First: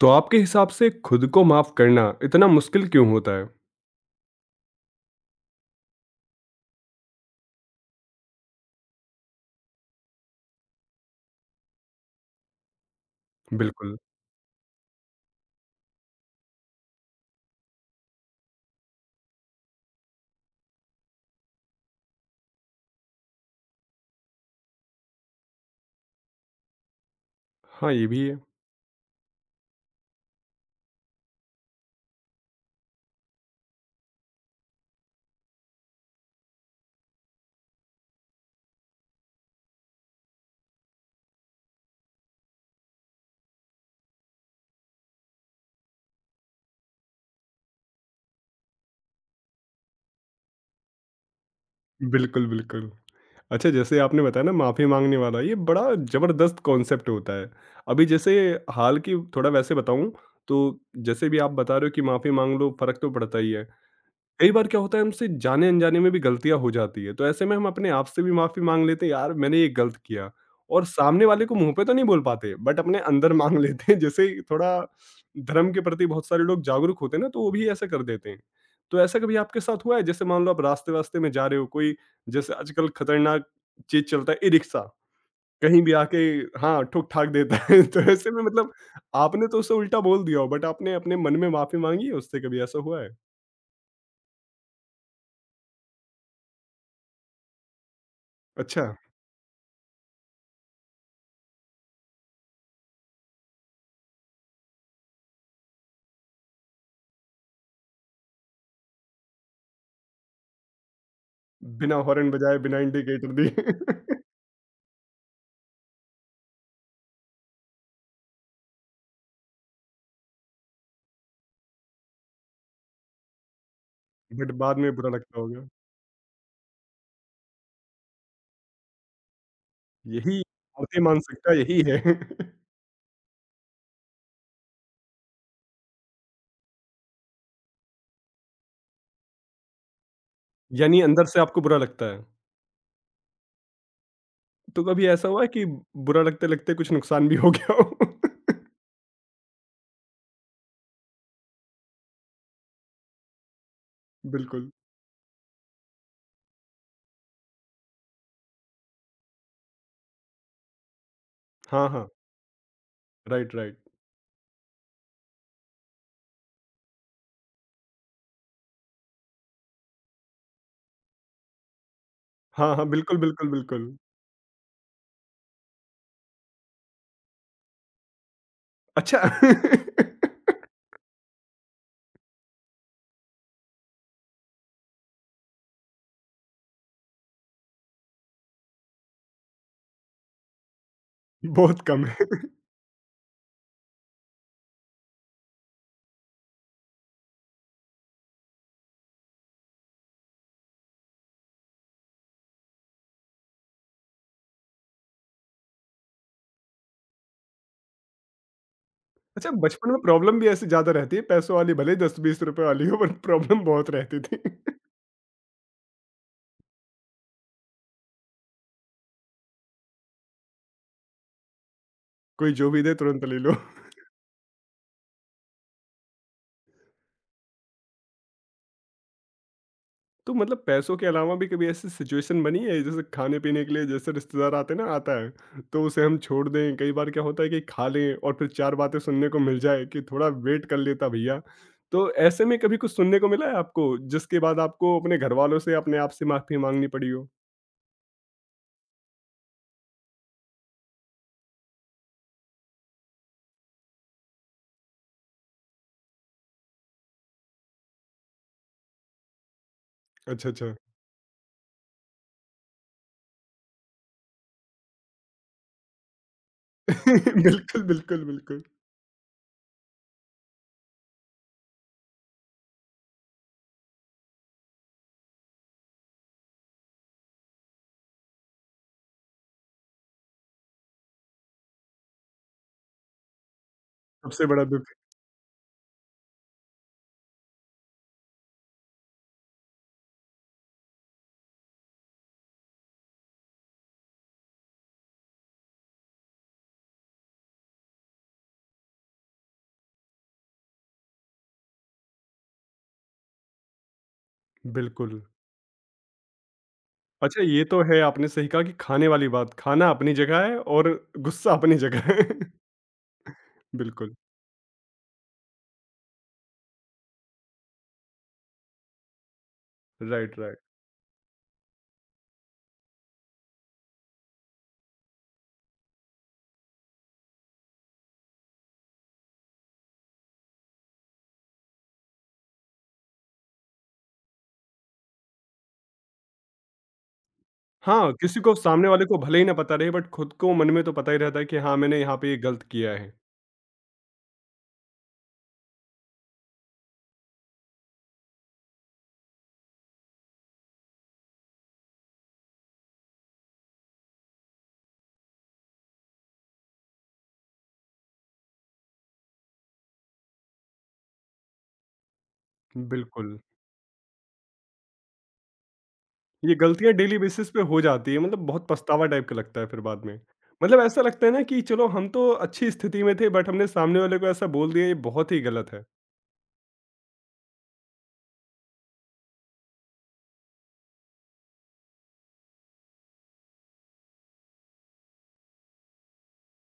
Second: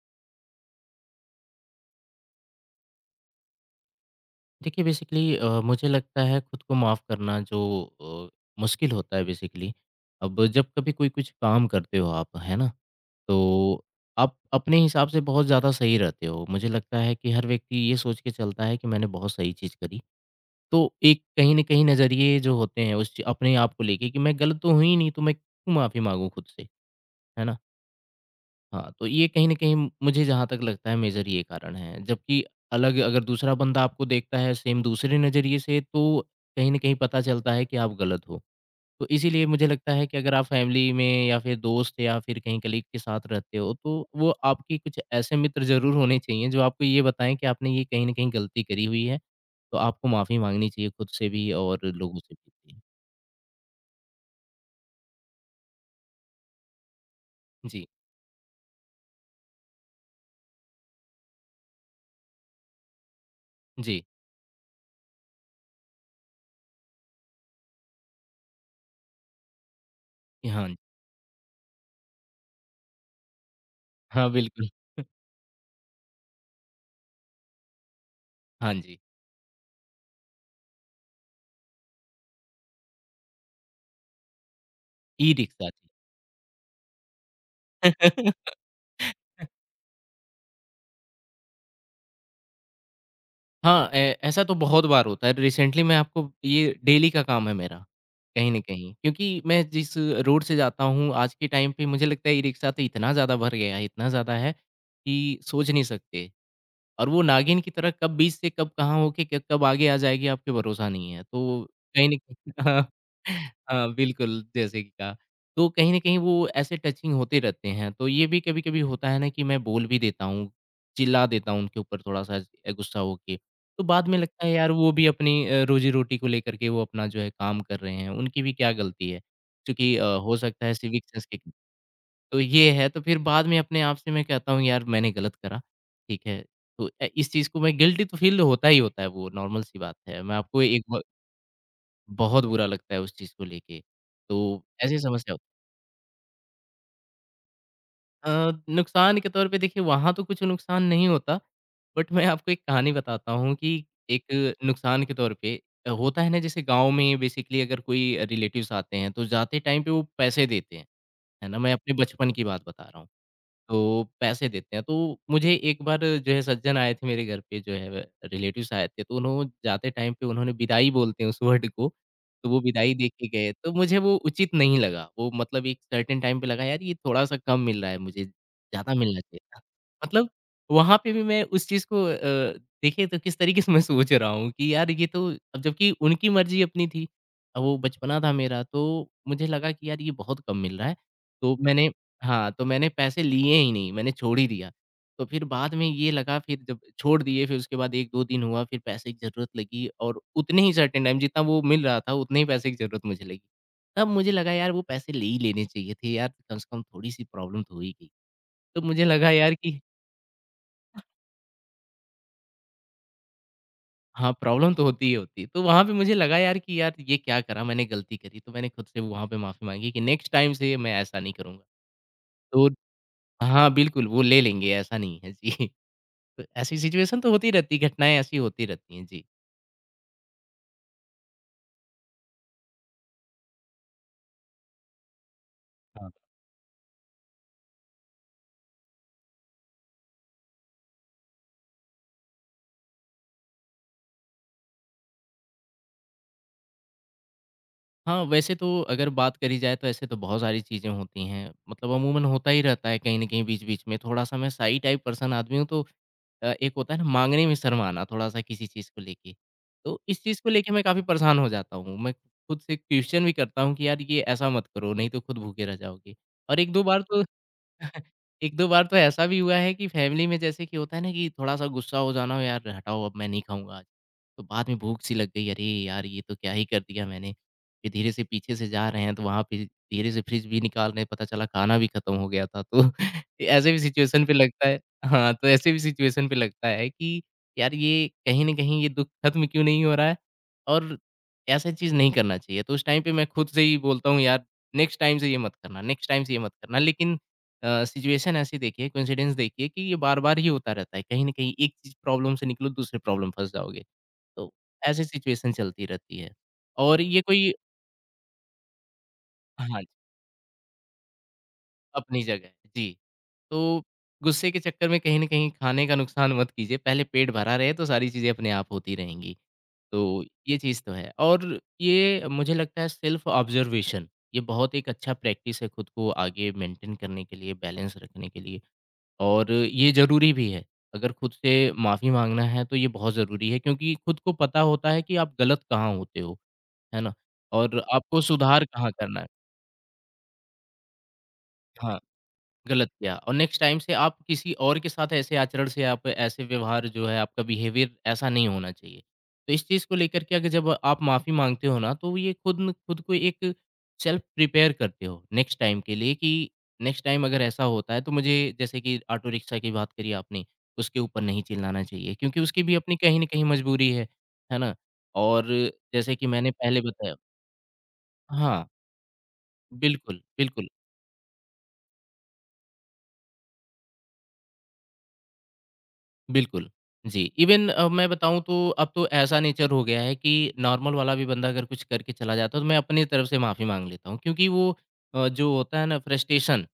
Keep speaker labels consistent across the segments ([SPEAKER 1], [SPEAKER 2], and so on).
[SPEAKER 1] तो आपके हिसाब से खुद को माफ करना इतना मुश्किल क्यों होता है?
[SPEAKER 2] देखिए बेसिकली मुझे लगता है खुद को माफ़ करना जो मुश्किल होता है बेसिकली। अब जब कभी कोई कुछ काम करते हो आप है ना, तो
[SPEAKER 1] बिल्कुल।
[SPEAKER 2] आप अपने हिसाब से बहुत ज़्यादा सही रहते हो। मुझे लगता है कि हर व्यक्ति ये सोच के चलता है कि मैंने बहुत सही चीज़ करी, तो एक कहीं ना कहीं नज़रिए जो होते हैं उस अपने आप को लेके कि मैं गलत तो हुई नहीं, तो मैं क्यों माफ़ी मांगू खुद से, है ना।
[SPEAKER 1] हाँ, ये भी है।
[SPEAKER 2] हाँ, तो ये कहीं न कहीं मुझे जहाँ तक लगता है मेजर ये कारण है। जबकि अलग अगर दूसरा बंदा आपको देखता है सेम दूसरे नज़रिए से, तो कहीं न कहीं पता चलता है कि आप गलत हो। तो इसीलिए मुझे लगता है कि अगर आप फैमिली में या फिर दोस्त या फिर कहीं कलीग के साथ रहते हो, तो वो आपके कुछ ऐसे मित्र ज़रूर होने चाहिए जो आपको ये बताएँ कि आपने ये कहीं न कहीं गलती करी हुई है। तो आपको माफ़ी माँगनी चाहिए खुद से भी और लोगों से
[SPEAKER 1] बिल्कुल,
[SPEAKER 2] भी।
[SPEAKER 1] बिल्कुल। अच्छा जैसे आपने बताया ना माफ़ी माँगने वाला ये बड़ा ज़बरदस्त कॉन्सेप्ट होता है।
[SPEAKER 2] जी,
[SPEAKER 1] अभी जैसे हाल की थोड़ा वैसे बताऊँ तो जैसे भी आप बता रहे हो कि माफ़ी माँग लो फ़र्क तो पड़ता ही है।
[SPEAKER 2] जी।
[SPEAKER 1] कई बार क्या होता है हमसे जाने-अनजाने में भी गलतियाँ हो जाती है, तो ऐसे में हम अपने आप से भी माफ़ी माँग लेते हैं, यार मैंने ये गलत किया
[SPEAKER 2] हाँ, जी।
[SPEAKER 1] और सामने वाले को मुँह पे तो नहीं बोल पाते बट अपने अंदर माँग लेते हैं जैसे
[SPEAKER 2] हाँ बिल्कुल।
[SPEAKER 1] थोड़ा धर्म के प्रति बहुत सारे लोग जागरूक होते हैं ना, तो वो भी ऐसा कर देते हैं।
[SPEAKER 2] हाँ जी।
[SPEAKER 1] तो ऐसा कभी आपके साथ हुआ है? जैसे मान लो आप रास्ते-वास्ते में जा रहे हो, कोई जैसे आजकल खतरनाक चीज़ चलता है ई-रिक्शा,
[SPEAKER 2] ई-रिक्शा।
[SPEAKER 1] कहीं भी आके हाँ, ठुक-ठाक देता है तो ऐसे में मतलब आपने तो उसे उल्टा बोल दिया हो बट आपने अपने मन में माफ़ी माँगी है उससे, कभी ऐसा हुआ है?
[SPEAKER 2] हाँ, ए ऐसा तो बहुत बार होता है। रिसेंटली मैं आपको ये डेली का काम है मेरा, कहीं न
[SPEAKER 1] अच्छा।
[SPEAKER 2] कहीं। क्योंकि मैं जिस रोड से जाता हूँ, आज के टाइम पे मुझे लगता है ई-रिक्शा तो इतना ज़्यादा भर गया है, इतना ज़्यादा है कि सोच नहीं सकते। और वो नागिन की तरह कब बीच से कब कहाँ होके क कब आगे आ जाएगी आपको भरोसा नहीं है। तो
[SPEAKER 1] बिना
[SPEAKER 2] कहीं न
[SPEAKER 1] हॉर्न
[SPEAKER 2] कहीं
[SPEAKER 1] बजाए, बिना
[SPEAKER 2] हाँ,
[SPEAKER 1] इंडिकेटर
[SPEAKER 2] हाँ,
[SPEAKER 1] दिए
[SPEAKER 2] बिल्कुल जैसे कि कहा। तो कहीं न कहीं वो ऐसे टचिंग होते रहते हैं। तो ये भी कभी-कभी होता है ना कि मैं बोल भी देता हूँ, चिल्ला देता हूँ उनके ऊपर थोड़ा-सा गुस्सा होके। तो बाद में लगता है
[SPEAKER 1] बट
[SPEAKER 2] यार
[SPEAKER 1] बाद
[SPEAKER 2] वो
[SPEAKER 1] में
[SPEAKER 2] भी
[SPEAKER 1] बुरा लगता
[SPEAKER 2] अपनी
[SPEAKER 1] होगा।
[SPEAKER 2] रोज़ी-रोटी को लेकर के वो अपना जो है काम कर रहे हैं, उनकी भी क्या गलती है? क्योंकि हो
[SPEAKER 1] यही
[SPEAKER 2] सकता है
[SPEAKER 1] भारतीय
[SPEAKER 2] सिविक सेंस के।
[SPEAKER 1] मानसिकता यही है।
[SPEAKER 2] तो ये है, तो फिर बाद में अपने आप से मैं कहता हूँ यार मैंने गलत करा, ठीक है। तो इस चीज़ को मैं गिल्टी तो फ़ील होता ही होता है, वो नॉर्मल सी बात है। मैं आपको एक
[SPEAKER 1] यानी
[SPEAKER 2] ब
[SPEAKER 1] अंदर से आपको बुरा लगता है।
[SPEAKER 2] बहुत बुरा लगता है उस चीज़ को लेके। तो
[SPEAKER 1] तो
[SPEAKER 2] ऐसी
[SPEAKER 1] कभी ऐसा
[SPEAKER 2] समस्या हो।
[SPEAKER 1] हुआ है कि बुरा लगते-लगते कुछ नुकसान भी हो गया हो?
[SPEAKER 2] अ, नुकसान के तौर पे देखिए वहाँ तो कुछ नुकसान नहीं होता, बट मैं आपको एक कहानी बताता हूँ कि एक
[SPEAKER 1] बिल्कुल।
[SPEAKER 2] नुकसान के तौर पे होता है ना जैसे गाँव में बेसिकली अगर कोई रिलेटिव्स आते हैं, तो जाते टाइम पे वो पैसे देते हैं, है ना? मैं
[SPEAKER 1] हाँ,
[SPEAKER 2] अपने
[SPEAKER 1] हाँ।
[SPEAKER 2] बचपन की बात बता रहा हूँ।
[SPEAKER 1] राइट,
[SPEAKER 2] तो
[SPEAKER 1] राइट।
[SPEAKER 2] पैसे देते हैं। तो मुझे एक बार जो है सज्जन आए थे मेरे घर पे जो है रिलेटिव्स आए थे, तो उन्हों जाते टाइम पे उन्होंने विदाई बोलते हैं उस वर्ड को, तो वो
[SPEAKER 1] हाँ, हाँ।
[SPEAKER 2] विदाई दे
[SPEAKER 1] बिल्कुल,
[SPEAKER 2] के
[SPEAKER 1] बिल्कुल,
[SPEAKER 2] गए। तो
[SPEAKER 1] बिल्कुल।
[SPEAKER 2] मुझे वो उचित नहीं लगा। वो मतलब एक सर्टेन टाइम पे लगा यार ये थोड़ा-सा कम मिल रहा है मुझे, ज़्यादा मिलना
[SPEAKER 1] अच्छा
[SPEAKER 2] चाहिए था। मतलब वहाँ पे भी मैं उस चीज़ को देखिए तो किस तरीके से मैं सोच रहा हूँ कि यार ये तो अब जबकि उनकी मर्ज़ी अपनी थी। अब वो बचपना था मेरा, तो मुझे लगा कि यार ये बहुत कम मिल रहा है। तो
[SPEAKER 1] बहुत
[SPEAKER 2] मैंने
[SPEAKER 1] कम है।
[SPEAKER 2] हाँ, तो मैंने पैसे लिए ही नहीं, मैंने छोड़ ही दिया। तो फिर बाद में ये लगा, फिर जब छोड़ दिए फिर उसके बाद 1-2 दिन हुआ, फिर पैसे की ज़रूरत लगी और उतने ही सर्टेन टाइम जितना वो मिल रहा था उतने ही पैसे की ज़रूरत मुझे लगी। तब मुझे लगा यार वो पैसे ले ही लेने चाहिए थे यार, कम से कम थोड़ी-सी प्रॉब्लम तो हो ही गई। तो मुझे लगा
[SPEAKER 1] अच्छा
[SPEAKER 2] यार कि
[SPEAKER 1] बचपन में प्रॉब्लम भी ऐसी ज़्यादा रहती है, पैसों वाली भले ही ₹10-20 वाली हो बट प्रॉब्लम बहुत रहती
[SPEAKER 2] हाँ,
[SPEAKER 1] थी।
[SPEAKER 2] प्रॉब्लम तो होती ही होती है। तो वहाँ पे मुझे लगा यार कि यार ये क्या करा मैंने, गलती करी, तो मैंने खुद से वहाँ पे माफ़ी माँगी कि नेक्स्ट टाइम से मैं ऐसा नहीं करूँगा।
[SPEAKER 1] कोई
[SPEAKER 2] तो
[SPEAKER 1] जो भी दे तुरंत ले लो।
[SPEAKER 2] हाँ, बिल्कुल वो ले लेंगे ऐसा नहीं है। जी। तो ऐसी सिचुएशन तो होती रहती है, घटनाएँ ऐसी होती रहती हैं। जी।
[SPEAKER 1] तो मतलब पैसों के अलावा भी कभी ऐसी सिचुएशन बनी है जैसे खाने पीने के लिए जैसे रिश्तेदार आते ना आता है तो उसे
[SPEAKER 2] हाँ।
[SPEAKER 1] हम छोड़ दें कई बार क्या होता है कि खा लें और फिर चार बातें सुनने को मिल जाए कि थोड़ा वेट कर लेता भैया तो ऐसे में कभी कुछ सुनने को मिला है आपको जिसके बाद आपको अपने घर वालों से अपने आप से माफी मांगनी पड़ी हो
[SPEAKER 2] हाँ, वैसे तो अगर बात करी जाए तो ऐसे तो बहुत सारी चीज़ें होती हैं, मतलब अमूमन होता ही रहता है कहीं न कहीं बीच-बीच में। थोड़ा-सा मैं शाई टाइप पर्सन आदमी हूँ, तो एक होता है ना माँगने में शर्माना थोड़ा-सा किसी चीज़ को लेके। तो इस चीज़ को
[SPEAKER 1] अच्छा अच्छा
[SPEAKER 2] लेके मैं काफ़ी परेशान हो जाता हूँ। मैं खुद से क्वेश्चन भी करता हूँ कि यार ये ऐसा मत करो, नहीं तो खुद भूखे रह जाओगे। और 1-2 बार तो
[SPEAKER 1] बिल्कुल बिल्कुल बिल्कुल
[SPEAKER 2] 1-2 बार तो ऐसा भी हुआ है कि फैमिली में जैसे कि होता है ना कि थोड़ा-सा गुस्सा हो जाना, यार हटाओ अब मैं नहीं खाऊँगा। तो बाद में भूख सी लग गई, अरे यार! ये तो क्या ही कर दिया मैंने। फिर धीरे से पीछे से जा रहे हैं तो वहाँ पे धीरे से फ्रिज भी निकाल रहे हैं, पता चला खाना भी खत्म हो गया था। तो ऐसे भी सिचुएशन पे
[SPEAKER 1] सबसे बड़ा
[SPEAKER 2] लगता है।
[SPEAKER 1] दुख
[SPEAKER 2] हाँ, तो ऐसे भी सिचुएशन पे लगता है कि यार ये कहीं न कहीं ये दुःख खत्म क्यों नहीं हो रहा है, और ऐसा चीज़ नहीं करना चाहिए। तो उस टाइम पे मैं खुद से ही बोलता हूँ यार नेक्स्ट टाइम से ये मत करना, नेक्स्ट टाइम से ये मत करना। लेकिन सिचुएशन ऐसी देखिए, कोइंसिडेंस देखिए कि ये बार-बार ही होता रहता है। कहीं न कहीं एक चीज़ प्रॉब्लम से निकलो, दूसरे प्रॉब्लम फँस जाओगे। तो ऐसी
[SPEAKER 1] बिल्कुल
[SPEAKER 2] सिचुएशन चलती रहती है, और ये
[SPEAKER 1] अच्छा
[SPEAKER 2] कोई
[SPEAKER 1] ये तो है आपने सही कहा कि खाने वाली बात
[SPEAKER 2] हाँ, जी,
[SPEAKER 1] खाना अपनी जगह है और गुस्सा अपनी जगह
[SPEAKER 2] अपनी
[SPEAKER 1] है
[SPEAKER 2] जगह है। जी, तो
[SPEAKER 1] बिल्कुल
[SPEAKER 2] गुस्से के चक्कर में कहीं न कहीं खाने का नुकसान मत कीजिए, पहले पेट भरा रहे तो सारी चीज़ें अपने आप होती रहेंगी। तो
[SPEAKER 1] राइट
[SPEAKER 2] ये
[SPEAKER 1] राइट
[SPEAKER 2] चीज़ तो है, और ये मुझे लगता है सेल्फ ऑब्ज़र्वेशन ये बहुत एक अच्छा प्रैक्टिस है खुद को आगे मेंटेन करने के लिए, बैलेंस रखने के लिए, और ये ज़रूरी भी है। अगर खुद से माफ़ी माँगना है तो ये बहुत ज़रूरी है क्योंकि खुद को पता होता है कि आप गलत कहाँ होते हो। है ना? और
[SPEAKER 1] हाँ,
[SPEAKER 2] आपको
[SPEAKER 1] किसी को
[SPEAKER 2] सुधार
[SPEAKER 1] सामने
[SPEAKER 2] कहाँ
[SPEAKER 1] वाले को
[SPEAKER 2] करना है?
[SPEAKER 1] भले ही ना पता रहे बट खुद को मन में तो पता ही रहता है कि हाँ,
[SPEAKER 2] हाँ,
[SPEAKER 1] मैंने यहाँ पे ये गलत
[SPEAKER 2] गलत
[SPEAKER 1] किया है।
[SPEAKER 2] किया और नेक्स्ट टाइम से आप किसी और के साथ ऐसे आचरण से आप ऐसे व्यवहार जो है आपका बिहेवियर ऐसा नहीं होना चाहिए। तो इस चीज़ को लेकर के अगर जब आप माफ़ी माँगते हो ना, तो ये खुद न खुद को एक सेल्फ प्रिपेयर करते हो नेक्स्ट टाइम के लिए कि नेक्स्ट टाइम अगर ऐसा होता है तो मुझे जैसे कि ऑटो रिक्शा की बात करी आपने, उसके ऊपर नहीं चिल्लाना चाहिए क्योंकि उसकी भी अपनी कहीं न
[SPEAKER 1] बिल्कुल,
[SPEAKER 2] कहीं मजबूरी है ना? और जैसे कि मैंने
[SPEAKER 1] ये
[SPEAKER 2] पहले
[SPEAKER 1] गलतियाँ
[SPEAKER 2] बताया
[SPEAKER 1] डेली बेसिस पे हो जाती है मतलब
[SPEAKER 2] हाँ,
[SPEAKER 1] बहुत पछतावा टाइप का लगता है फिर बाद में।
[SPEAKER 2] बिल्कुल, बिल्कुल।
[SPEAKER 1] मतलब ऐसा लगता है ना कि चलो हम तो अच्छी स्थिति में थे बट हमने सामने वाले को ऐसा बोल दिया ये बहुत ही गलत है।
[SPEAKER 2] बिल्कुल, जी। इवन मैं बताऊँ तो अब तो ऐसा नेचर हो गया है कि नॉर्मल वाला भी बंदा अगर कुछ करके चला जाता है तो मैं अपनी तरफ से माफ़ी माँग लेता हूँ क्योंकि वो जो होता है ना फ्रस्ट्रेशन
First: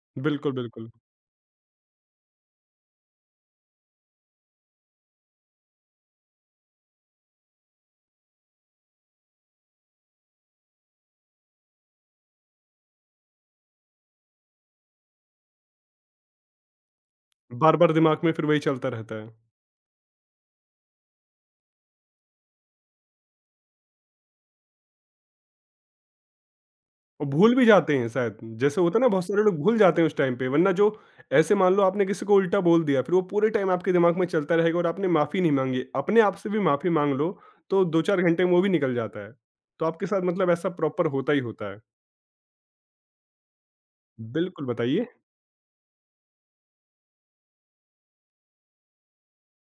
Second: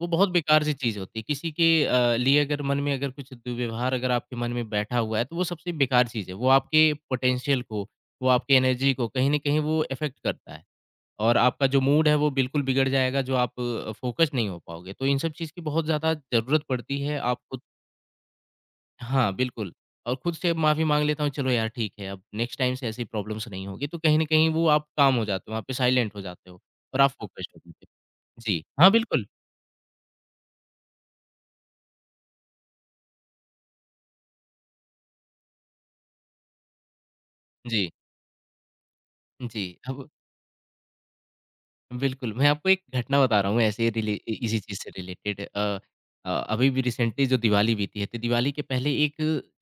[SPEAKER 2] वो बहुत
[SPEAKER 1] बिल्कुल,
[SPEAKER 2] बेकार सी
[SPEAKER 1] बिल्कुल।
[SPEAKER 2] चीज़ होती है। किसी के लिए अगर मन में अगर कुछ दुर्व्यवहार अगर आपके मन में बैठा हुआ है तो वो सबसे बेकार चीज़ है। वो आपके पोटेंशियल को, वो आपकी एनर्जी को कहीं न कहीं वो इफ़ेक्ट करता है, और आपका जो मूड है वो बिल्कुल बिगड़ जाएगा, जो आप फ़ोकस नहीं हो पाओगे। तो इन सब चीज़ की बहुत ज़्यादा ज़रूरत पड़ती है आपको।
[SPEAKER 1] बार-बार दिमाग में फिर वही चलता रहता है।
[SPEAKER 2] हाँ, बिल्कुल, और खुद से माफ़ी माँग लेता हूँ, चलो यार ठीक है, अब नेक्स्ट टाइम से ऐसी प्रॉब्लम्स नहीं होगी, तो कहीं न कहीं वो आप काम हो जाते हो, वहाँ पे साइलेंट हो जाते हो, और आप
[SPEAKER 1] और
[SPEAKER 2] फ़ोकस्ड
[SPEAKER 1] भूल
[SPEAKER 2] हो
[SPEAKER 1] भी
[SPEAKER 2] जाते
[SPEAKER 1] जाते हैं शायद,
[SPEAKER 2] हो। जी।
[SPEAKER 1] जैसे
[SPEAKER 2] हाँ,
[SPEAKER 1] होता है ना बहुत
[SPEAKER 2] बिल्कुल।
[SPEAKER 1] सारे लोग भूल जाते हैं उस टाइम पे, वरना जो ऐसे मान लो आपने किसी को उल्टा बोल दिया, फिर वो पूरे टाइम आपके दिमाग में चलता रहेगा और आपने माफ़ी नहीं माँगी। अपने आप से भी माफ़ी माँग लो, तो
[SPEAKER 2] जी,
[SPEAKER 1] 2-4 घंटे में वो भी निकल जाता है।
[SPEAKER 2] जी।
[SPEAKER 1] तो आपके
[SPEAKER 2] अब
[SPEAKER 1] साथ मतलब ऐसा प्रॉपर होता ही होता है।
[SPEAKER 2] बिल्कुल, मैं आपको एक घटना बता रहा हूँ ऐसे ही रिले इ इसी
[SPEAKER 1] बिल्कुल
[SPEAKER 2] चीज़ से
[SPEAKER 1] बताइए।
[SPEAKER 2] रिलेटेड अभी भी रिसेंटली जो दिवाली बीती है, तो दिवाली के पहले एक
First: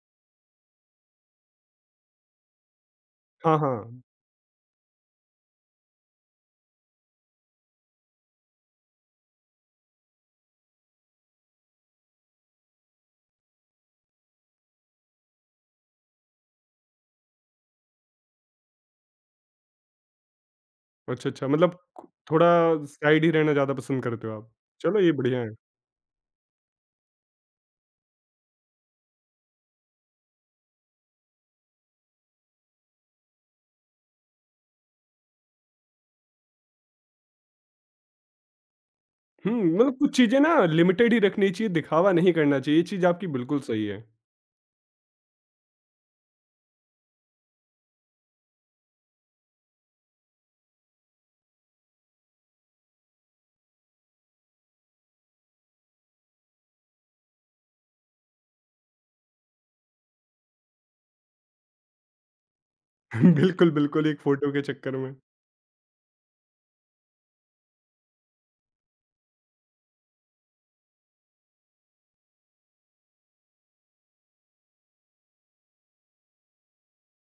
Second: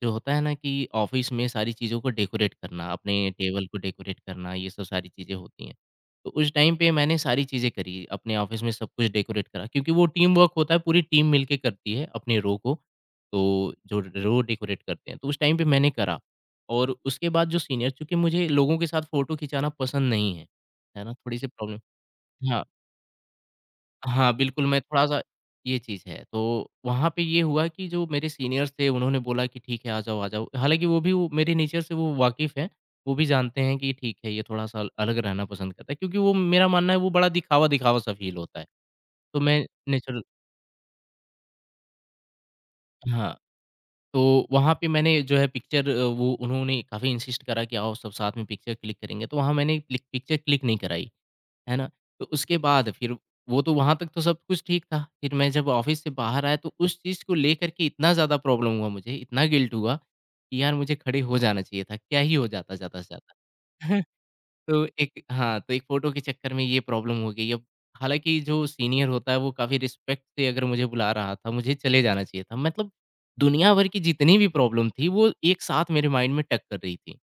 [SPEAKER 2] जो होता है ना कि ऑफ़िस में सारी चीज़ों को डेकोरेट करना, अपने
[SPEAKER 1] हाँ,
[SPEAKER 2] टेबल को
[SPEAKER 1] हाँ।
[SPEAKER 2] डेकोरेट करना, ये सब सारी चीज़ें होती हैं। तो उस टाइम पे मैंने सारी चीज़ें करी, अपने ऑफ़िस में सब कुछ डेकोरेट करा क्योंकि वो टीम वर्क होता है, पूरी टीम मिलके करती है अपने रो को, तो जो रो डेकोरेट करते हैं, तो उस टाइम पे मैंने करा। और उसके बाद जो सीनियर, चूँकि मुझे लोगों के साथ फ़ोटो खिंचाना पसंद नहीं है, है ना?
[SPEAKER 1] अच्छा,
[SPEAKER 2] थोड़ी-सी
[SPEAKER 1] अच्छा मतलब
[SPEAKER 2] प्रॉब्लम।
[SPEAKER 1] थोड़ा
[SPEAKER 2] हाँ,
[SPEAKER 1] साइड ही रहना ज़्यादा पसंद करते
[SPEAKER 2] हाँ,
[SPEAKER 1] हो आप।
[SPEAKER 2] बिल्कुल, मैं
[SPEAKER 1] चलो ये
[SPEAKER 2] थोड़ा-सा
[SPEAKER 1] बढ़िया है।
[SPEAKER 2] ये चीज़ है। तो वहाँ पे ये हुआ कि जो मेरे सीनियर्स थे, उन्होंने बोला कि ठीक है, आ जाओ, आ जाओ। हालाँकि वो भी वो मेरे नेचर से वो वाकिफ़ हैं, वो भी जानते हैं कि ठीक है, ये थोड़ा-सा अलग रहना पसंद करता है क्योंकि वो मेरा मानना है, वो बड़ा दिखावा-दिखावा सा फ़ील होता है। तो
[SPEAKER 1] हुँ,
[SPEAKER 2] मैं
[SPEAKER 1] मतलब कुछ
[SPEAKER 2] नेचुरल
[SPEAKER 1] चीज़ें ना लिमिटेड ही रखनी चाहिए, दिखावा नहीं करना चाहिए, ये चीज़ आपकी
[SPEAKER 2] हाँ,
[SPEAKER 1] बिल्कुल सही है।
[SPEAKER 2] तो वहाँ पे मैंने जो है पिक्चर वो उन्होंने काफ़ी इंसिस्ट करा कि आओ, सब साथ में पिक्चर क्लिक करेंगे, तो वहाँ मैंने क्लिक पिक्चर क्लिक नहीं कराई। है ना? तो उसके बाद फिर वो तो वहाँ तक तो सब कुछ ठीक था। फिर मैं जब ऑफ़िस से बाहर आया तो उस चीज़ को लेकर के इतना ज़्यादा प्रॉब्लम हुआ मुझे, इतना गिल्ट हुआ कि यार मुझे खड़े हो जाना चाहिए था। क्या ही हो जाता ज़्यादा से
[SPEAKER 1] बिल्कुल,
[SPEAKER 2] ज़्यादा।
[SPEAKER 1] बिल्कुल एक फ़ोटो के
[SPEAKER 2] तो
[SPEAKER 1] चक्कर में।
[SPEAKER 2] एक हाँ, तो एक फ़ोटो के चक्कर में ये प्रॉब्लम हो गई। अब हालाँकि जो सीनियर होता है वो काफ़ी रिस्पेक्ट से अगर मुझे बुला रहा था, मुझे चले जाना चाहिए था। मतलब दुनिया भर की जितनी भी प्रॉब्लम थी वो एक साथ मेरे माइंड में टक कर रही थी,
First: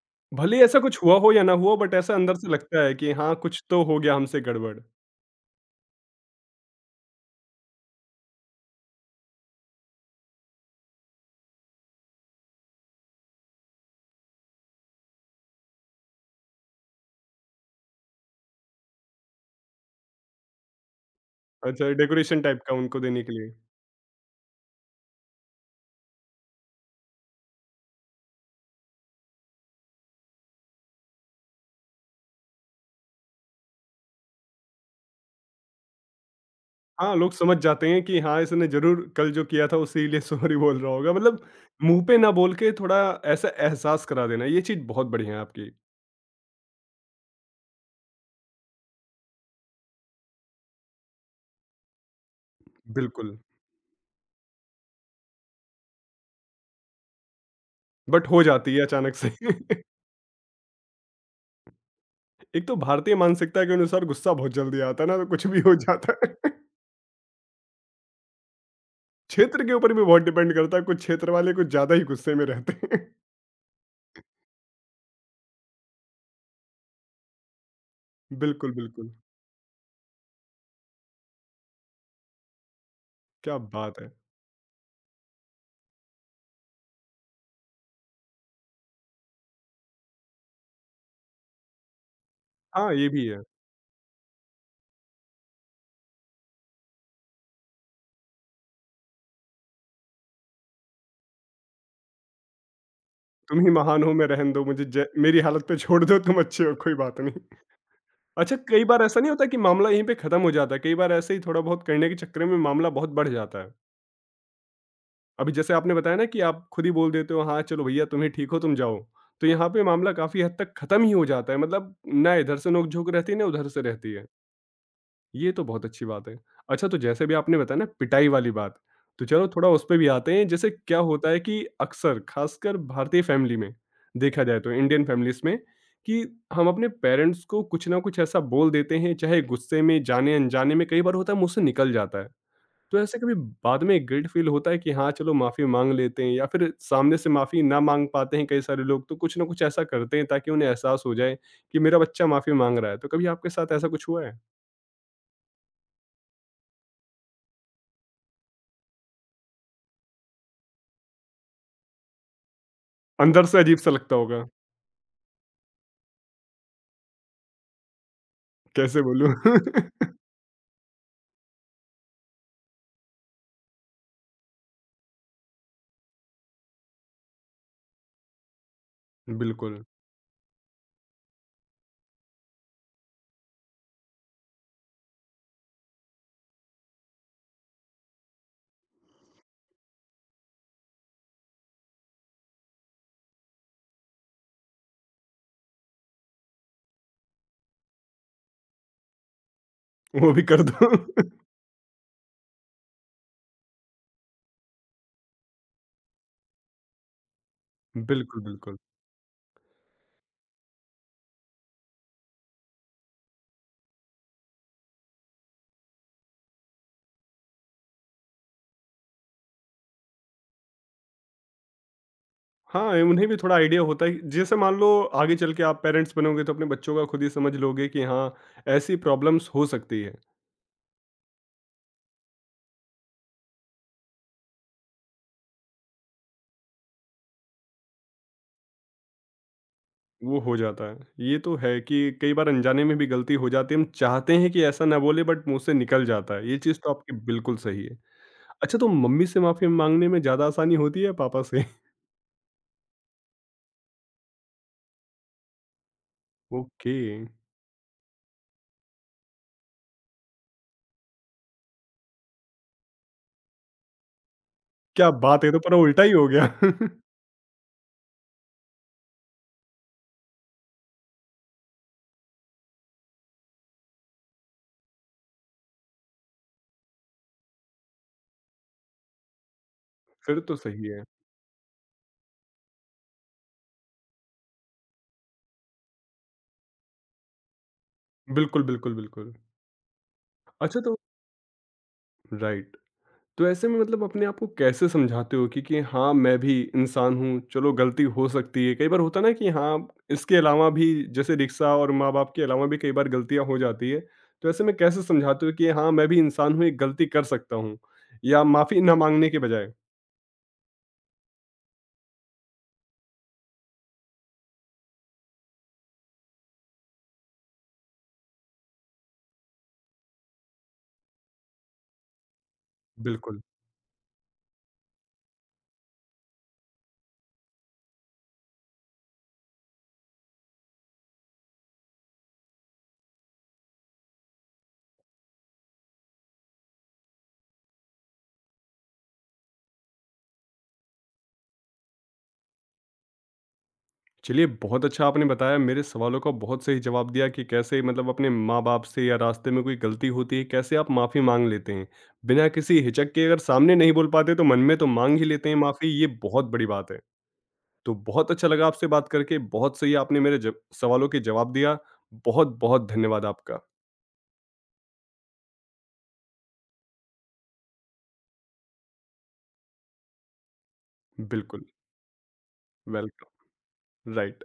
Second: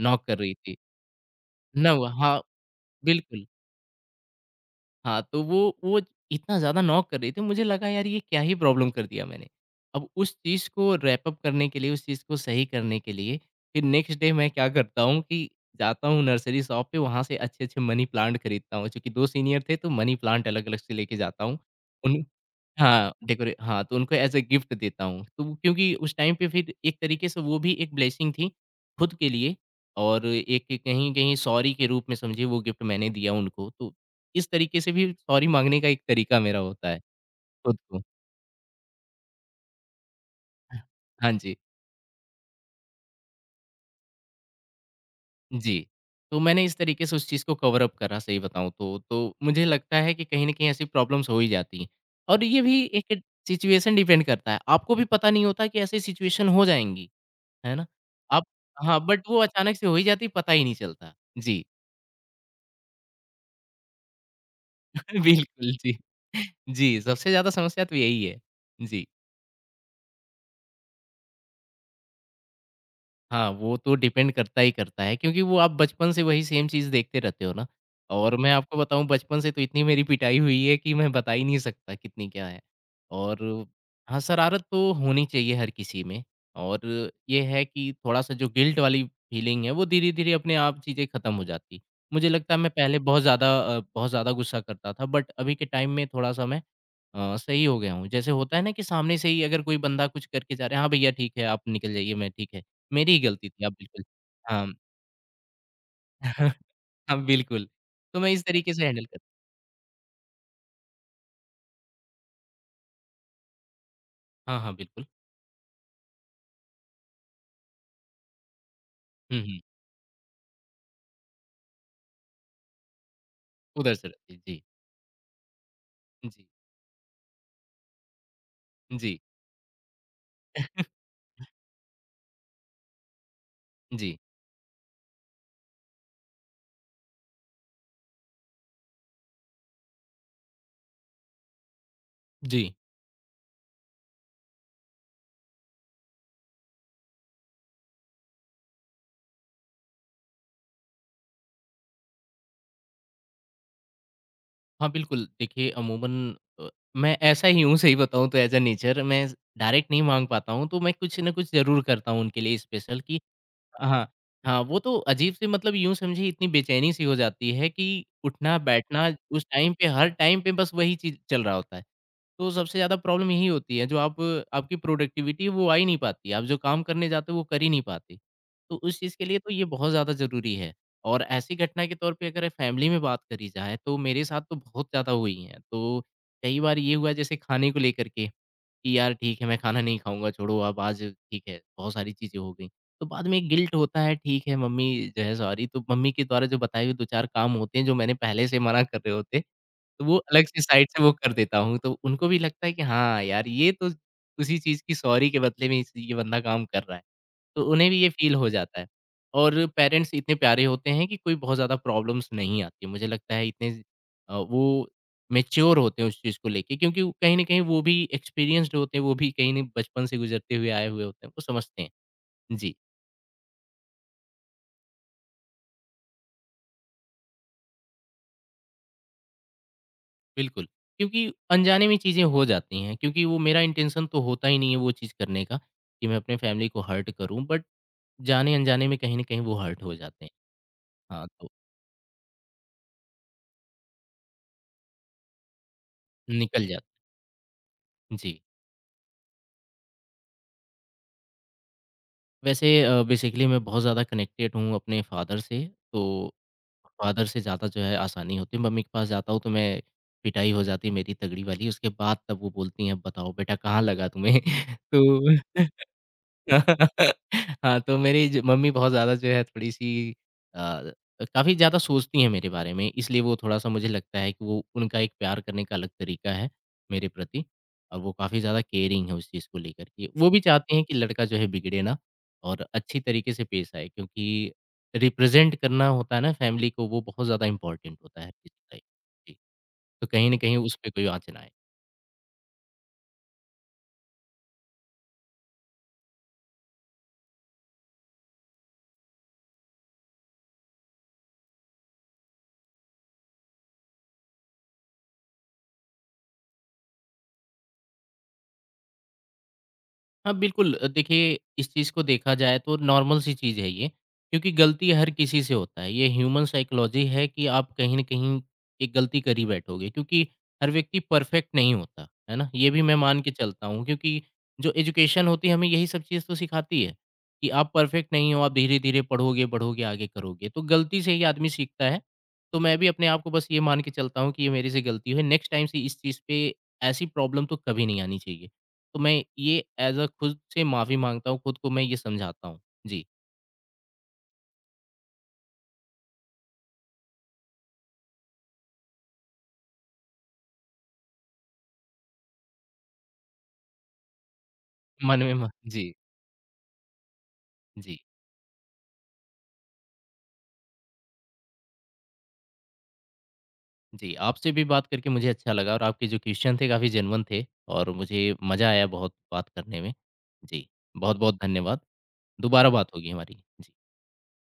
[SPEAKER 2] नॉक कर रही
[SPEAKER 1] भले ही
[SPEAKER 2] थी।
[SPEAKER 1] ऐसा कुछ हुआ हो या ना हुआ हो
[SPEAKER 2] ना
[SPEAKER 1] बट
[SPEAKER 2] हुआ
[SPEAKER 1] ऐसा अंदर
[SPEAKER 2] हाँ,
[SPEAKER 1] से लगता है कि हाँ,
[SPEAKER 2] बिल्कुल।
[SPEAKER 1] कुछ तो हो गया हमसे गड़बड़।
[SPEAKER 2] हाँ, तो वो इतना ज़्यादा नॉक कर रही थी, मुझे लगा यार ये क्या ही प्रॉब्लम कर दिया मैंने। अब उस चीज़ को रैप अप करने के लिए, उस चीज़ को सही करने के लिए, फिर नेक्स्ट डे मैं क्या करता हूँ कि जाता हूँ नर्सरी शॉप पे, वहाँ से अच्छे-अच्छे मनी प्लांट खरीदता हूँ। चूँकि 2 सीनियर थे, तो मनी प्लांट अलग-अलग से लेके जाता हूँ।
[SPEAKER 1] अच्छा
[SPEAKER 2] उन
[SPEAKER 1] डेकोरेशन टाइप का उनको
[SPEAKER 2] हाँ,
[SPEAKER 1] देने के लिए।
[SPEAKER 2] डेकोरे हाँ, तो उनको एज़ अ गिफ्ट देता हूँ। तो वो- क्योंकि उस टाइम पे फिर एक तरीके से वो भी एक ब्लेसिंग थी खुद के लिए और एक कहीं-कहीं सॉरी के रूप में समझिए वो गिफ्ट मैंने दिया उनको। तो इस तरीके से भी सॉरी माँगने का एक तरीका मेरा होता है
[SPEAKER 1] हाँ, लोग समझ
[SPEAKER 2] खुद
[SPEAKER 1] जाते
[SPEAKER 2] को।
[SPEAKER 1] हैं कि हाँ, इसने ज़रूर कल जो किया था उसीलिए सॉरी बोल रहा होगा।
[SPEAKER 2] हाँ
[SPEAKER 1] मतलब
[SPEAKER 2] जी,
[SPEAKER 1] मुँह पे ना बोल के थोड़ा ऐसा एहसास करा देना, ये चीज़ बहुत बढ़िया है आपकी।
[SPEAKER 2] जी। तो मैंने इस तरीके से उस चीज़ को कवर अप करा सही बताऊँ तो। तो मुझे लगता है कि कहीं न कहीं ऐसी प्रॉब्लम्स हो ही जाती हैं और ये भी एक
[SPEAKER 1] बिल्कुल,
[SPEAKER 2] सिचुएशन डिपेंड करता है। आपको भी पता नहीं होता कि ऐसी सिचुएशन हो जाएँगी। है ना?
[SPEAKER 1] बट हो
[SPEAKER 2] अब
[SPEAKER 1] जाती है
[SPEAKER 2] हाँ,
[SPEAKER 1] अचानक
[SPEAKER 2] बट
[SPEAKER 1] से।
[SPEAKER 2] वो अचानक से हो ही जाती, पता ही नहीं चलता। जी,
[SPEAKER 1] एक तो भारतीय मानसिकता के अनुसार गुस्सा बहुत जल्दी आता है ना, तो कुछ भी
[SPEAKER 2] बिल्कुल,
[SPEAKER 1] हो
[SPEAKER 2] जी।
[SPEAKER 1] जाता है।
[SPEAKER 2] जी, सबसे ज़्यादा समस्या तो यही है। जी।
[SPEAKER 1] क्षेत्र के ऊपर भी बहुत डिपेंड करता है, कुछ क्षेत्र वाले कुछ ज़्यादा ही गुस्से में रहते हैं।
[SPEAKER 2] हाँ, वो तो डिपेंड करता ही करता है क्योंकि वो आप बचपन से वही सेम चीज़ देखते रहते हो ना। और मैं
[SPEAKER 1] बिल्कुल,
[SPEAKER 2] आपको बताऊँ
[SPEAKER 1] बिल्कुल।
[SPEAKER 2] बचपन से तो इतनी मेरी पिटाई हुई है कि मैं बता ही नहीं सकता कितनी क्या है। और
[SPEAKER 1] क्या बात है!
[SPEAKER 2] हाँ, शरारत तो होनी चाहिए हर किसी में और ये है कि थोड़ा-सा जो गिल्ट वाली फीलिंग है वो धीरे-धीरे अपने आप चीज़ें ख़त्म हो जाती। मुझे लगता है मैं
[SPEAKER 1] हाँ,
[SPEAKER 2] पहले
[SPEAKER 1] ये
[SPEAKER 2] बहुत
[SPEAKER 1] भी है।
[SPEAKER 2] ज़्यादा बहुत ज़्यादा गुस्सा करता था बट अभी के टाइम में थोड़ा-सा मैं सही हो गया हूँ। जैसे होता है ना कि सामने से ही अगर कोई बंदा कुछ करके जा रहा है, "हाँ भैया ठीक है, आप निकल जाइए, मैं ठीक है, मेरी ही गलती
[SPEAKER 1] तुम
[SPEAKER 2] थी,
[SPEAKER 1] ही
[SPEAKER 2] आप बिल्कुल"
[SPEAKER 1] महान हो, मैं रहने दो,
[SPEAKER 2] हाँ,
[SPEAKER 1] मुझे ज मेरी हालत पे छोड़ दो, तुम अच्छे हो, कोई बात
[SPEAKER 2] हाँ,
[SPEAKER 1] नहीं।
[SPEAKER 2] बिल्कुल। तो मैं इस
[SPEAKER 1] अच्छा
[SPEAKER 2] तरीके
[SPEAKER 1] कई
[SPEAKER 2] से
[SPEAKER 1] बार
[SPEAKER 2] हैंडल कर
[SPEAKER 1] ऐसा नहीं होता कि मामला यहीं पे खत्म हो जाता है? कई बार ऐसे ही थोड़ा बहुत करने के चक्कर में मामला बहुत बढ़ जाता है।
[SPEAKER 2] हाँ, हाँ, बिल्कुल।
[SPEAKER 1] अभी जैसे आपने बताया ना कि आप खुद ही बोल देते हो, हाँ, चलो भैया तुम ही ठीक हो, तुम जाओ।
[SPEAKER 2] हुँ,
[SPEAKER 1] तो
[SPEAKER 2] हुँ,
[SPEAKER 1] यहाँ पे मामला काफ़ी हद तक खत्म ही हो जाता है, मतलब ना इधर से नोक-झोंक रहती है, ना उधर से
[SPEAKER 2] उधर से
[SPEAKER 1] रहती है।
[SPEAKER 2] रखिए। जी,
[SPEAKER 1] ये तो बहुत अच्छी बात है।
[SPEAKER 2] जी,
[SPEAKER 1] अच्छा तो जैसे भी आपने बताया ना पिटाई वाली बात,
[SPEAKER 2] जी,
[SPEAKER 1] तो चलो थोड़ा उस पे भी आते हैं। जैसे क्या होता है कि अक्सर खासकर भारतीय फैमिली में
[SPEAKER 2] जी,
[SPEAKER 1] देखा जाए तो इंडियन फैमिलीज़ में कि हम अपने पेरेंट्स को कुछ ना कुछ ऐसा बोल देते हैं, चाहे गुस्से में, जाने-अनजाने में कई बार होता है मुँह से निकल जाता है।
[SPEAKER 2] जी।
[SPEAKER 1] तो ऐसे कभी बाद में गिल्ट फ़ील होता है कि हाँ, चलो माफ़ी माँग लेते हैं या फिर सामने से माफ़ी ना माँग पाते हैं कई सारे लोग तो कुछ ना कुछ ऐसा करते हैं ताकि उन्हें एहसास हो जाए कि मेरा बच्चा माफ़ी माँग रहा है। तो कभी आपके साथ ऐसा कुछ हुआ है?
[SPEAKER 2] हाँ, बिल्कुल, देखिए अमूमन अ, मैं ऐसा ही हूँ सही बताऊँ तो एज़ अ नेचर मैं डायरेक्ट नहीं माँग पाता हूँ, तो मैं कुछ ना कुछ ज़रूर करता हूँ उनके लिए स्पेशल कि
[SPEAKER 1] अंदर से अजीब-सा
[SPEAKER 2] हाँ,
[SPEAKER 1] लगता होगा,
[SPEAKER 2] हाँ, वो तो अजीब सी मतलब यूँ समझिए इतनी बेचैनी सी हो जाती है कि
[SPEAKER 1] कैसे
[SPEAKER 2] उठना-बैठना
[SPEAKER 1] बोलूँ?
[SPEAKER 2] उस टाइम पे हर टाइम पे बस वही चीज़ चल रहा होता है। तो सबसे ज़्यादा प्रॉब्लम यही होती है जो आप आपकी प्रोडक्टिविटी है वो आ ही नहीं पाती है। आप जो काम करने जाते हो वो कर ही नहीं पाते। तो उस चीज़ के लिए तो ये
[SPEAKER 1] बिल्कुल,
[SPEAKER 2] बहुत ज़्यादा ज़रूरी है। और ऐसी घटना के तौर पे अगर फैमिली में बात करी जाए तो मेरे साथ तो बहुत ज़्यादा हुई है। तो कई बार ये हुआ है जैसे खाने को लेकर के कि यार ठीक है मैं खाना नहीं खाऊँगा छोड़ो अब आज ठीक है, बहुत सारी चीज़ें हो गई। तो बाद में गिल्ट होता है ठीक है मम्मी जो है सॉरी तो मम्मी के द्वारा जो बताए हुए 2-4 काम होते हैं जो मैंने पहले से मना कर रहे होते, तो वो
[SPEAKER 1] वो भी
[SPEAKER 2] अलग से
[SPEAKER 1] कर
[SPEAKER 2] साइड
[SPEAKER 1] दो।
[SPEAKER 2] से वो कर देता हूँ। तो उनको भी लगता है कि हाँ, यार ये तो उसी चीज़ की सॉरी के बदले में इस ये बंदा काम कर रहा है। तो उन्हें भी ये फ़ील
[SPEAKER 1] बिल्कुल,
[SPEAKER 2] हो
[SPEAKER 1] बिल्कुल।
[SPEAKER 2] जाता है और पेरेंट्स इतने प्यारे होते हैं कि कोई बहुत ज़्यादा प्रॉब्लम्स नहीं आती है। मुझे लगता है इतने वो मैच्योर होते हैं उस चीज़ को लेके क्योंकि वो कहीं न कहीं वो भी एक्सपीरियंस्ड होते हैं, वो भी कहीं न बचपन से गुज़रते हुए आए हुए होते हैं, वो समझते हैं। जी।
[SPEAKER 1] हाँ, ए उन्हें भी थोड़ा आइडिया होता है जैसे मान लो आगे चल के आप पेरेंट्स बनोगे तो अपने बच्चों का खुद ही समझ लोगे कि हाँ, ऐसी प्रॉब्लम्स हो सकती है,
[SPEAKER 2] बिल्कुल, क्योंकि अनजाने में चीज़ें हो जाती हैं, क्योंकि वो मेरा इंटेंशन तो होता ही नहीं है वो चीज़ करने का, कि मैं अपने फैमिली को हर्ट करूँ, बट जाने-अनजाने में कहीं न कहीं वो हर्ट हो जाते हैं।
[SPEAKER 1] वो हो जाता है।
[SPEAKER 2] हाँ,
[SPEAKER 1] ये
[SPEAKER 2] तो
[SPEAKER 1] तो है कि कई बार अनजाने में भी गलती हो जाती है, हम चाहते हैं कि ऐसा ना बोले बट मुँह से निकल जाता है, ये
[SPEAKER 2] निकल जाते
[SPEAKER 1] चीज़ तो
[SPEAKER 2] हैं।
[SPEAKER 1] आपकी बिल्कुल सही है।
[SPEAKER 2] जी,
[SPEAKER 1] अच्छा तो मम्मी से माफ़ी माँगने में ज़्यादा आसानी होती है या पापा से?
[SPEAKER 2] वैसे बेसिकली मैं बहुत ज़्यादा कनेक्टेड हूँ अपने फ़ादर से, तो
[SPEAKER 1] ओके,
[SPEAKER 2] फ़ादर से ज़्यादा जो है आसानी होती है, मम्मी के पास जाता हूँ तो मैं पिटाई हो जाती है मेरी तगड़ी वाली, उसके बाद तब वो बोलती हैं, "अब बताओ बेटा कहाँ लगा तुम्हें?"
[SPEAKER 1] क्या
[SPEAKER 2] तो
[SPEAKER 1] बात है! ये तो पूरा उल्टा ही हो गया।
[SPEAKER 2] हाँ, तो मेरी ज मम्मी बहुत ज़्यादा जो है थोड़ी-सी अ, काफ़ी ज़्यादा सोचती हैं मेरे बारे में, इसलिए वो थोड़ा-सा मुझे लगता है कि वो उनका एक प्यार करने का अलग तरीका है मेरे प्रति और वो काफ़ी ज़्यादा केयरिंग है उस चीज़ को लेकर के। वो भी
[SPEAKER 1] फिर तो
[SPEAKER 2] चाहती हैं
[SPEAKER 1] सही
[SPEAKER 2] कि
[SPEAKER 1] है।
[SPEAKER 2] लड़का जो है बिगड़े ना और अच्छी तरीके से पेश आए क्योंकि रिप्रेज़ेंट करना होता है ना फैमिली को, वो बहुत ज़्यादा इम्पोर्टेंट होता है। किसी
[SPEAKER 1] बिल्कुल,
[SPEAKER 2] टाइप।
[SPEAKER 1] बिल्कुल, बिल्कुल।
[SPEAKER 2] जी, तो कहीं न कहीं
[SPEAKER 1] अच्छा
[SPEAKER 2] उसपे
[SPEAKER 1] तो
[SPEAKER 2] कोई आँच ना आए।
[SPEAKER 1] राइट, तो ऐसे में मतलब अपने आप को कैसे समझाते हो कि हाँ, मैं भी इंसान हूँ, चलो गलती हो सकती है। कई बार होता है ना कि हाँ, इसके अलावा भी जैसे रिक्शा और माँ-बाप के अलावा भी कई बार गलतियाँ हो जाती है। तो ऐसे में कैसे समझाते हो कि हाँ, मैं भी इंसान हूँ, एक गलती कर सकता हूँ या माफ़ी ना माँगने के बजाय?
[SPEAKER 2] हाँ, बिल्कुल देखिए इस चीज़ को देखा जाए तो नॉर्मल सी चीज़ है ये, क्योंकि गलती हर किसी से होता है। ये ह्यूमन साइकोलॉजी है कि आप कहीं न कहीं एक गलती कर ही बैठोगे क्योंकि हर व्यक्ति परफेक्ट नहीं होता, है ना? ये भी मैं मान के
[SPEAKER 1] बिल्कुल।
[SPEAKER 2] चलता हूँ क्योंकि जो एजुकेशन होती है हमें यही सब चीज़ तो सिखाती है, कि आप परफेक्ट नहीं हो, आप धीरे-धीरे पढ़ोगे, बढ़ोगे, आगे करोगे। तो गलती से ही आदमी सीखता है, तो मैं भी अपने आप को बस ये मान के चलता हूँ कि ये मेरे से गलती हुई है, नेक्स्ट टाइम से इस चीज़ पे ऐसी प्रॉब्लम तो कभी नहीं आनी चाहिए। तो मैं ये ऐज़ अ खुद से माफ़ी माँगता हूँ, खुद को मैं ये समझाता हूँ। जी,
[SPEAKER 1] चलिए, बहुत अच्छा आपने बताया, मेरे सवालों का बहुत सही जवाब दिया कि कैसे मतलब अपने माँ-बाप से या रास्ते में कोई गलती होती है, कैसे आप माफ़ी माँग लेते हैं। बिना किसी हिचक के अगर सामने नहीं बोल पाते तो मन में तो माँग
[SPEAKER 2] मन
[SPEAKER 1] ही
[SPEAKER 2] में म
[SPEAKER 1] लेते हैं माफ़ी,
[SPEAKER 2] जी,
[SPEAKER 1] ये बहुत बड़ी बात है। तो
[SPEAKER 2] जी,
[SPEAKER 1] बहुत अच्छा लगा आपसे बात करके, बहुत सही आपने मेरे जब सवालों के जवाब दिया। बहुत-बहुत धन्यवाद आपका।
[SPEAKER 2] जी। आपसे भी बात करके मुझे अच्छा लगा और आपके जो क्वेश्चन थे काफ़ी जेन्युइन थे और मुझे मज़ा आया बहुत बात करने में। जी, बहुत-बहुत
[SPEAKER 1] बिल्कुल,
[SPEAKER 2] धन्यवाद। दोबारा बात होगी
[SPEAKER 1] वेलकम,
[SPEAKER 2] हमारी। जी।
[SPEAKER 1] राइट।